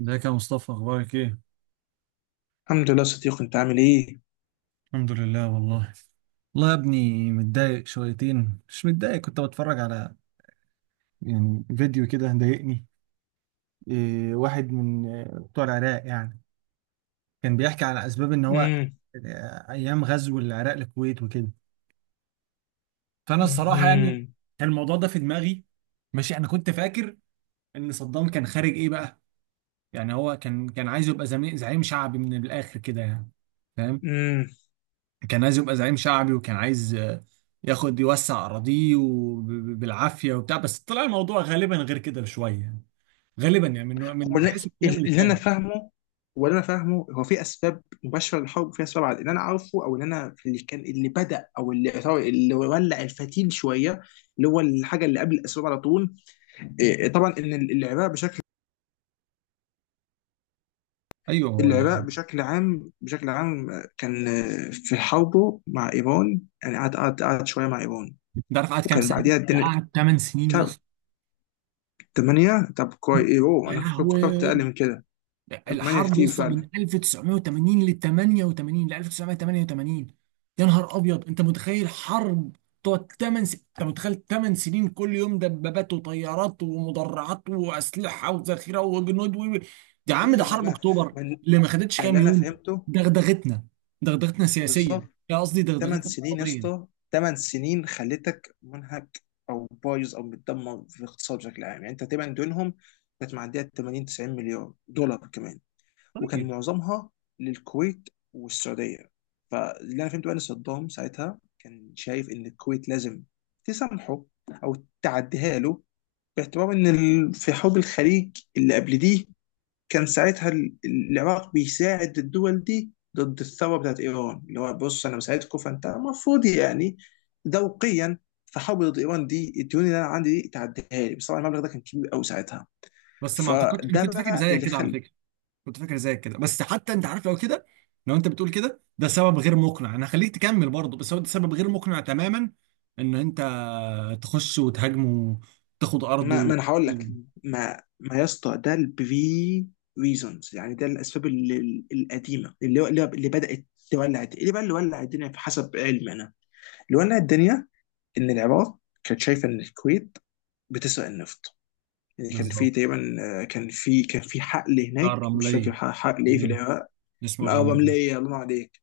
ازيك يا مصطفى؟ اخبارك ايه؟ الحمد لله، صديق. انت عامل ايه؟ الحمد لله والله. والله يا ابني متضايق شويتين، مش متضايق، كنت بتفرج على فيديو كده ضايقني. إيه، واحد من بتوع العراق يعني، كان بيحكي على اسباب ان هو امم ايام غزو العراق للكويت وكده. فانا الصراحه يعني امم كان الموضوع ده في دماغي. ماشي، انا كنت فاكر ان صدام كان خارج ايه بقى. يعني هو كان عايز يبقى زعيم شعبي من الاخر كده يعني، فاهم؟ امم كان عايز يبقى زعيم شعبي، وكان عايز ياخد يوسع أراضيه وب- ب- بالعافية وبتاع، بس طلع الموضوع غالبا غير كده بشوية. غالبا يعني من هو من حيث الكلام اللي اللي انا اتقال. فاهمه، هو اللي انا فاهمه، هو في اسباب مباشره للحرب، وفي اسباب على اللي انا عارفه، او اللي انا في اللي كان اللي بدا او اللي اللي ولع الفتيل شويه، اللي هو الحاجه اللي قبل الاسباب على طول. إيه، إيه، طبعا ان العراق بشكل، ايوه، هو العراق لا. بشكل عام، بشكل عام كان في حربه مع ايران، يعني قعد شويه مع ايران، ده عارف قعد كام وكان سنة؟ بعديها ده الدنيا. قعد 8 سنين يا طب، اسطى. 8 طب كويس. ايه، اوه، يا انا فكرت لهوي. اقل من كده. ثمانية الحرب يا كتير اسطى فعلا. من 1980 ل 88 ل 1988. يا نهار ابيض، انت متخيل حرب تقعد انت متخيل 8 سنين كل يوم دبابات وطيارات ومدرعات واسلحه وذخيره وجنود و... يا عم ده كتير. حرب اكتوبر ما, اللي ما خدتش ما اللي كام انا يوم. فهمته. دغدغتنا دغدغتنا سياسيا. بالظبط. يا قصدي ثمان دغدغتنا سنين يا اقتصاديا. اسطى، ثمان سنين خلتك منهك او بايظ او متدمر في الاقتصاد بشكل عام. يعني انت تقريبا دونهم كانت معديه 80 90 مليار دولار كمان، وكان طيب. معظمها للكويت والسعوديه. فاللي انا فهمته بقى، ان صدام ساعتها كان شايف ان الكويت لازم تسامحه، او تعديها له، باعتبار ان في حرب الخليج اللي قبل دي كان ساعتها العراق بيساعد الدول دي ضد الثوره بتاعت ايران، اللي هو بص، انا مساعدكم، فانت المفروض يعني ذوقيا، فحاول ضد ايران دي، الديون اللي انا عندي دي تعديها لي. بس طبعا المبلغ ده كان كبير قوي ساعتها. بس ما اعتقدش، انا فده كنت فاكر بقى زيك اللي كده على خل، فكره، كنت فاكر زيك كده، بس حتى انت عارف لو كده، لو انت بتقول كده ده سبب غير مقنع. انا هخليك تكمل برضه، بس هو ده سبب غير مقنع تماما، ان انت تخش وتهاجمه وتاخد ارضه ما, و... ما انا هقول لك، ما ما يا اسطى، ده البري ريزونز. يعني ده الاسباب القديمه، اللي بدات تولع اللي بقى اللي ولع الدنيا، في حسب علمي انا. اللي ولع الدنيا ان العراق كانت شايفه ان الكويت بتسرق النفط. يعني كان في بالظبط. تقريبا كان في، كان في حقل بتاع هناك، مش الرمليه. فاكر حقل ايه في ايوه، العراق. اسمه او الرمليه. رمليه، الله ينور عليك.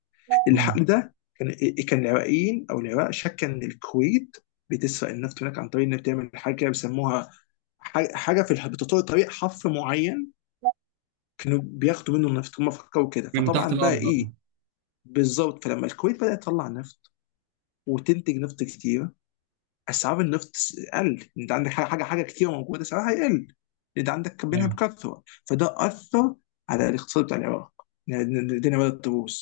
مم. الحقل ده كان كان العراقيين او العراق شك ان الكويت بتسرق النفط هناك، عن طريق انها بتعمل حاجه كده بيسموها حاجه في بتطور طريق حفر معين، كانوا بياخدوا منه النفط هم، فكروا كده. من تحت فطبعا بقى الارض، ايه، آه. بالظبط. فلما الكويت بدات تطلع نفط وتنتج نفط كتير، اسعار النفط قل. انت عندك حاجه كتير موجوده، سعرها هيقل، انت عندك منها ايوه، بكثره. فده اثر على الاقتصاد بتاع العراق، الدنيا بدات تبوظ.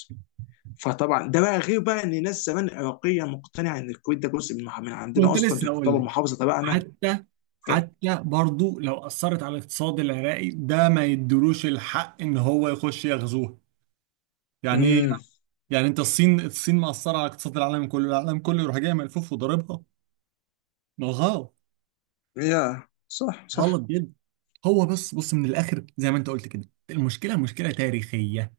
فطبعا ده بقى غير بقى ان ناس زمان عراقيه مقتنعه ان الكويت ده جزء من عندنا كنت اصلا، لسه هقول تعتبر لك. محافظه تبعنا. حتى ف، حتى برضه لو اثرت على الاقتصاد العراقي، ده ما يدلوش الحق ان هو يخش يغزوه. يعني إيه؟ امم يعني انت الصين، الصين مأثرة على اقتصاد العالم كله، العالم كله يروح جاي ملفوف وضاربها؟ ما هو غلط، يا صح، غلط صح. جدا. هو بس بص، من الاخر زي ما انت قلت كده، المشكلة مشكلة تاريخية.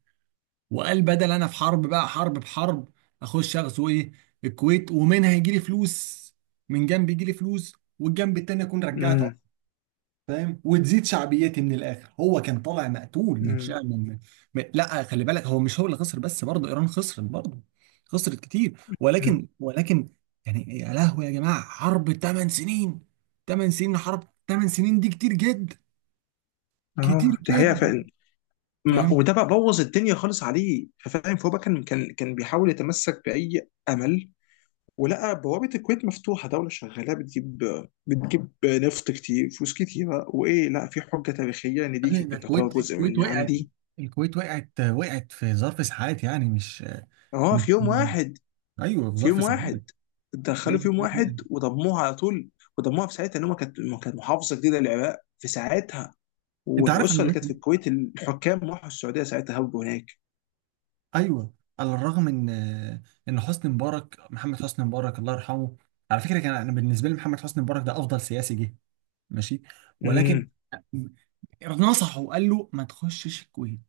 وقال بدل انا في حرب بقى، حرب بحرب، اخش اغزو ايه؟ الكويت، ومنها يجي لي فلوس. من جنب يجي لي فلوس، والجنب التاني اكون رجعت، امم فاهم، وتزيد شعبيتي. من الاخر، هو كان طالع مقتول من امم شأن لا، خلي بالك، هو مش هو اللي خسر بس، برضه ايران خسرت برضه، خسرت كتير، أمم. ولكن. يعني يا لهوي يا جماعه، حرب 8 سنين، 8 سنين، حرب 8 سنين دي كتير جدا، كتير اه، دي حقيقه جدا. فعلا. فاهم وده بقى بوظ الدنيا خالص عليه، فاهم؟ فهو بقى كان بيحاول يتمسك باي امل، ولقى بوابة الكويت مفتوحة، دولة شغالة بتجيب نفط كتير، فلوس كتيرة. لا، في حجة تاريخية إن يا دي ابني، ده كانت تعتبر الكويت، جزء الكويت من وقعت، عندي. الكويت وقعت، في ظرف ساعات، يعني مش أه، مش في يوم واحد، ايوه، في في يوم ظرف ساعات، واحد في دخلوا في ظرف يوم ساعات وقعت. واحد وضموها على طول. وضموها في ساعتها، إن هم كانت، ما كانت محافظة جديدة للعراق في ساعتها، انت عارف انا والأسرة اللي لغايه، كانت في الكويت الحكام راحوا السعودية ساعتها، هربوا هناك. ايوه، على الرغم ان حسني مبارك، محمد حسني مبارك الله يرحمه، على فكره كان، انا بالنسبه لي محمد حسني مبارك ده افضل سياسي جه. ماشي، ولكن امم نصحه وقال له ما تخشش الكويت،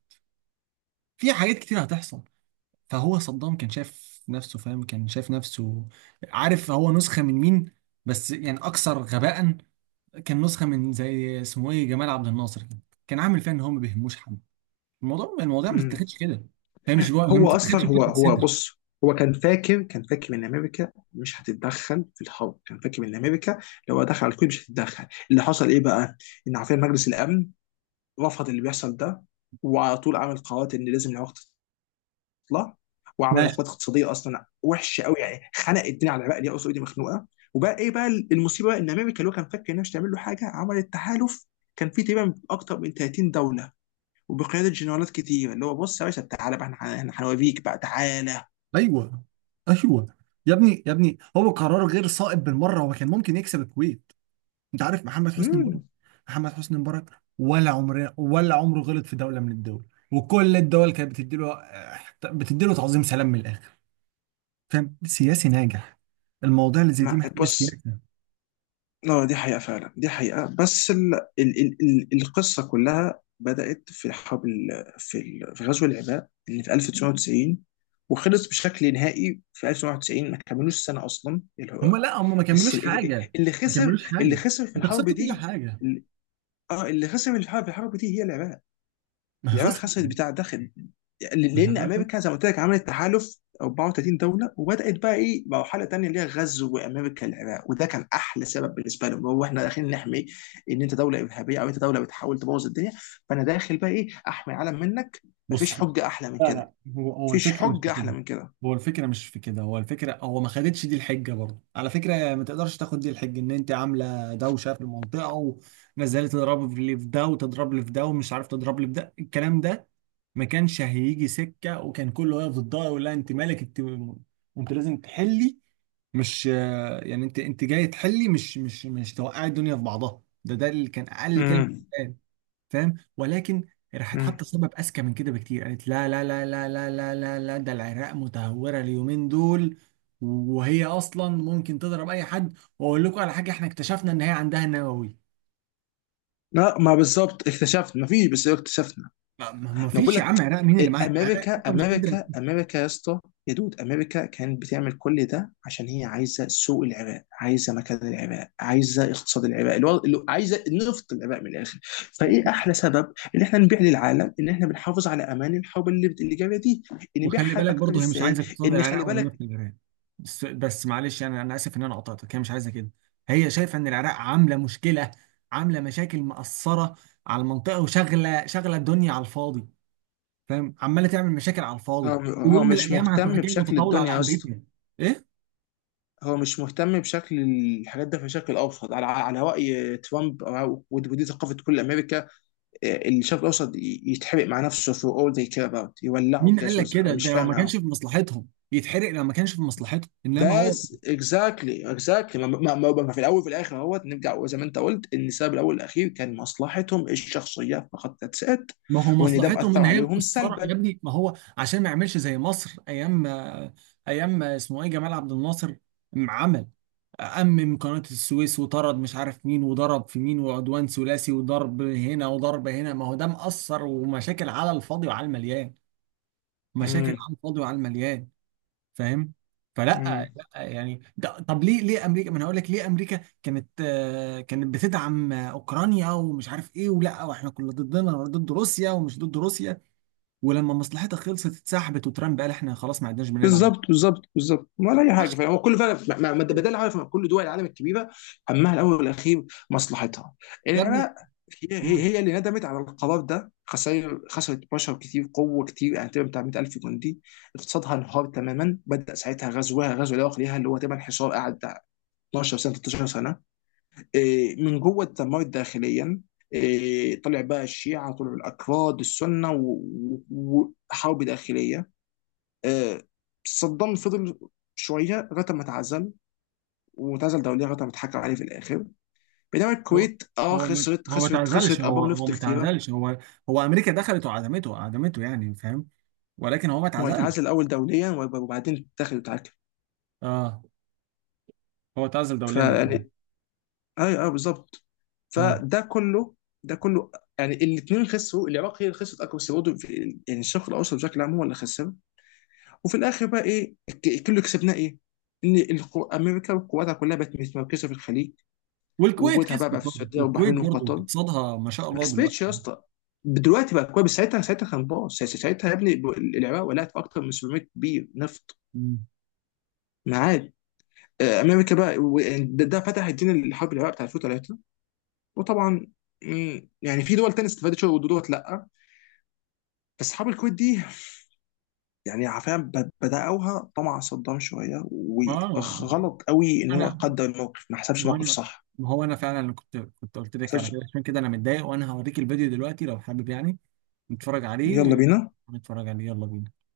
في حاجات كتير هتحصل. فهو صدام كان شايف نفسه، فاهم، كان شايف نفسه، عارف هو نسخه من مين؟ بس يعني اكثر غباء. كان نسخه من، زي اسمه ايه، جمال عبد الناصر كده. كان عامل فيها ان هو ما بيهموش حد. الموضوع ما امم. بتتاخدش كده، فاهم، مش هو ما هو بتتاخدش اصلا، هو بفتحه هو صدر. بص، هو كان فاكر، كان فاكر ان امريكا مش هتتدخل في الحرب. كان فاكر ان امريكا لو دخل على الكويت مش هتتدخل. اللي حصل ايه بقى، ان عارفين مجلس الامن رفض اللي بيحصل ده، وعلى طول عمل قرارات ان لازم العراق تطلع، وعمل عقوبات اقتصاديه اصلا وحشه قوي، يعني خنق الدنيا على العراق اللي هي اصلا ايدي مخنوقه. وبقى ايه بقى المصيبه بقى، ان امريكا اللي هو كان فاكر انها مش هتعمل له حاجه، عملت تحالف كان فيه تقريبا اكتر من 30 دوله، وبقياده جنرالات كتير، اللي هو بص يا باشا، تعالى بقى، احنا هنوريك بقى، تعالى. ايوه، ايوه. يا ابني يا ابني، هو قرار غير صائب بالمره، هو كان ممكن يكسب الكويت. انت عارف محمد حسني مبارك، امم محمد حسني مبارك ولا عمره، غلط في دوله من الدول، وكل الدول كانت بتديله بتديله تعظيم سلام من الاخر. فاهم، سياسي ناجح. المواضيع اللي زي دي ما محتاجه بص، سياسه. لا دي حقيقة فعلا، دي حقيقة. بس القصة كلها بدأت في حرب في غزو العراق اللي في 1990، وخلص بشكل نهائي في 1991. ما كملوش سنة أصلا اللي هم هو. لا، هم ما بس كملوش حاجه، اللي ما خسر، كملوش اللي حاجه، خسر في انت الحرب خسرت كل دي، حاجه. ال- اه، اللي خسر في الحرب، في الحرب دي هي العراق. ما العراق خسرت. خسرت بتاع داخل، لان امريكا زي ما قلت لك عملت تحالف 34 دوله، وبدات بقى ايه مرحله تانيه، اللي هي غزو امريكا العراق، وده كان احلى سبب بالنسبه لهم. هو احنا داخلين نحمي، ان انت دوله ارهابيه او انت دوله بتحاول تبوظ الدنيا، فانا داخل بقى ايه، احمي العالم منك. مفيش بص، حجه احلى من لا كده، لا، هو مفيش الفكره مش حجه في احلى كده، من كده. هو الفكره مش في كده، هو الفكره، هو ما خدتش دي الحجه برضه على فكره. ما تقدرش تاخد دي الحجه ان انت عامله دوشه في المنطقه، ونزلت تضرب لي في ده وتضرب لي في ده ومش عارف تضرب لي في ده، الكلام ده ما كانش هيجي سكه، وكان كله واقف ضدها يقول لها انت مالك انت؟ انت لازم تحلي، مش، يعني انت جاي تحلي، مش مش توقعي الدنيا في بعضها، ده اللي كان اقل كلمه، امم فاهم. ولكن راحت امم حاطه سبب اذكى من كده بكتير، قالت لا لا لا لا لا لا لا لا، ده العراق متهوره اليومين دول، وهي اصلا ممكن تضرب اي حد، واقول لكم على حاجه، احنا اكتشفنا ان هي عندها نووي. لا، ما بالظبط اكتشفت مفيش، بس اكتشفنا. ما انا بقول فيش يا لك، عم، عراق مين اللي معاها؟ العراق امريكا اصلا مش قادره. امريكا امريكا يا اسطى، يا دود، امريكا كانت بتعمل كل ده عشان هي عايزه سوق العراق، عايزه مكان العراق، عايزه اقتصاد العراق الوضع، اللي عايزه نفط العراق من الاخر. فايه احلى سبب ان احنا نبيع للعالم ان احنا بنحافظ على امان الحرب اللي جايه دي، إن وخلي نبيعها بالك اكتر برضه، هي مش ازاي. عايزه اقتصاد ان العراق خلي ولا بالك، نفط العراق. بس بس معلش، انا، اسف ان انا قطعتك، هي مش عايزه كده. هي شايفه ان العراق عامله مشكله، عامله مشاكل مأثره على المنطقه، وشغله، الدنيا على الفاضي، فاهم، عماله تعمل مشاكل على الفاضي، هو، هو ويوم من مش الايام هتروح مهتم جايه بشكل متطاوله الدنيا على يا اسطى، امريكا. ايه، هو مش مهتم بشكل الحاجات ده، بشكل ابسط على على راي ترامب ودي ثقافه كل امريكا. الشرق الاوسط يتحرق مع نفسه، for all they care about، يولعوا مين قال بجاز لك وزع. كده؟ مش ده لو فارق ما كانش معاهم. في مصلحتهم يتحرق، لو ما كانش في مصلحته انما هو. بس اكزاكتلي، اكزاكتلي، ما, ما, ما في الاول وفي الاخر اهوت نرجع زي ما انت قلت، ان السبب الاول والاخير كان مصلحتهم الشخصيه فقط، ذاتس ات. ما هو وان ده مصلحتهم مأثر ان هي عليهم مقصره يا سلبا. ابني، ما هو عشان ما يعملش زي مصر ايام، ايام اسمه ايه، جمال عبد الناصر، عمل أمم قناة السويس، وطرد مش عارف مين، وضرب في مين، وعدوان ثلاثي، وضرب هنا وضرب هنا. ما هو ده مأثر، ومشاكل على الفاضي وعلى المليان، مشاكل على الفاضي وعلى المليان، فاهم. فلا، امم لا يعني ده، طب ليه، امريكا، ما انا هقول لك، ليه امريكا كانت كانت بتدعم اوكرانيا ومش عارف ايه، ولا واحنا كنا ضدنا ضد روسيا ومش ضد روسيا، ولما مصلحتها خلصت اتسحبت، وترامب قال احنا خلاص ما عدناش بندعم. بالظبط، بالظبط، بالظبط ولا اي حاجه. عشان، فهو كل فعلا، ما ما- ما ده ده اللي، عارف، كل دول العالم الكبيره همها الاول والاخير مصلحتها. يا ابني. العراق، هي هي مم. هي اللي ندمت على القرار ده. خسائر، خسرت بشر كتير، قوه كتير، يعني تقريبا بتاع 100,000 جندي. اقتصادها انهار تماما. بدا ساعتها غزوها، غزو العراق ليها، اللي هو تقريبا حصار قعد بتاع 12 سنه، 13 سنه. من جوه اتدمرت داخليا. طلع بقى الشيعه، طلعوا الاكراد، السنه، وحرب داخليه. آه، صدام فضل شويه لغايه ما اتعزل، واتعزل دوليا لغايه ما اتحكم عليه في الاخر. بينما هو، الكويت اه ما خسرت، هو، خسرت خسرت ابار نفط ما كتيره. تعزلش هو، هو امريكا دخلت وعدمته، يعني، فاهم، ولكن هو ما ما هو تعزلش. هيتعزل الاول دوليا وبعدين تاخد وتعاكل. اه، هو تعزل دوليا الامر. فيعني، ايوه، ايوه، بالظبط. مم. فده كله، ده كله، يعني الاثنين خسروا. العراق هي اللي خسرت اكبر، بس برضه يعني الشرق الاوسط بشكل عام هو اللي خسر. وفي الاخر بقى ايه كله كسبناه ايه؟ ان امريكا وقواتها كلها بقت متمركزه في الخليج، والكويت وجودها بقى, كسبت بقى في برضه، السعوديه والكويت والبحرين برضه وقطر. اقتصادها ما شاء ما الله كسبتش دلوقتي. يا اسطى، دلوقتي بقى كويس. ساعتها كان باص، ساعتها يا ابني، العراق ولعت في اكتر من 700 بير نفط مم. معاد. امريكا بقى ده فتح الدين الحرب العراق بتاع 2003. وطبعا يعني في دول تانية استفادت شويه ودول لا. بس حرب الكويت دي، يعني فعلا بدأوها طمع صدام شويه، ما هو وغلط قوي ان هو انا، قدر الموقف، ما حسبش ما هو موقف انا صح، ما هو انا فعلا كنت، قلت ما لك على حسبش. كده، عشان كده انا متضايق، وانا هوريك الفيديو دلوقتي لو حابب، يعني نتفرج يلا عليه، بينا. نتفرج عليه، يلا بينا.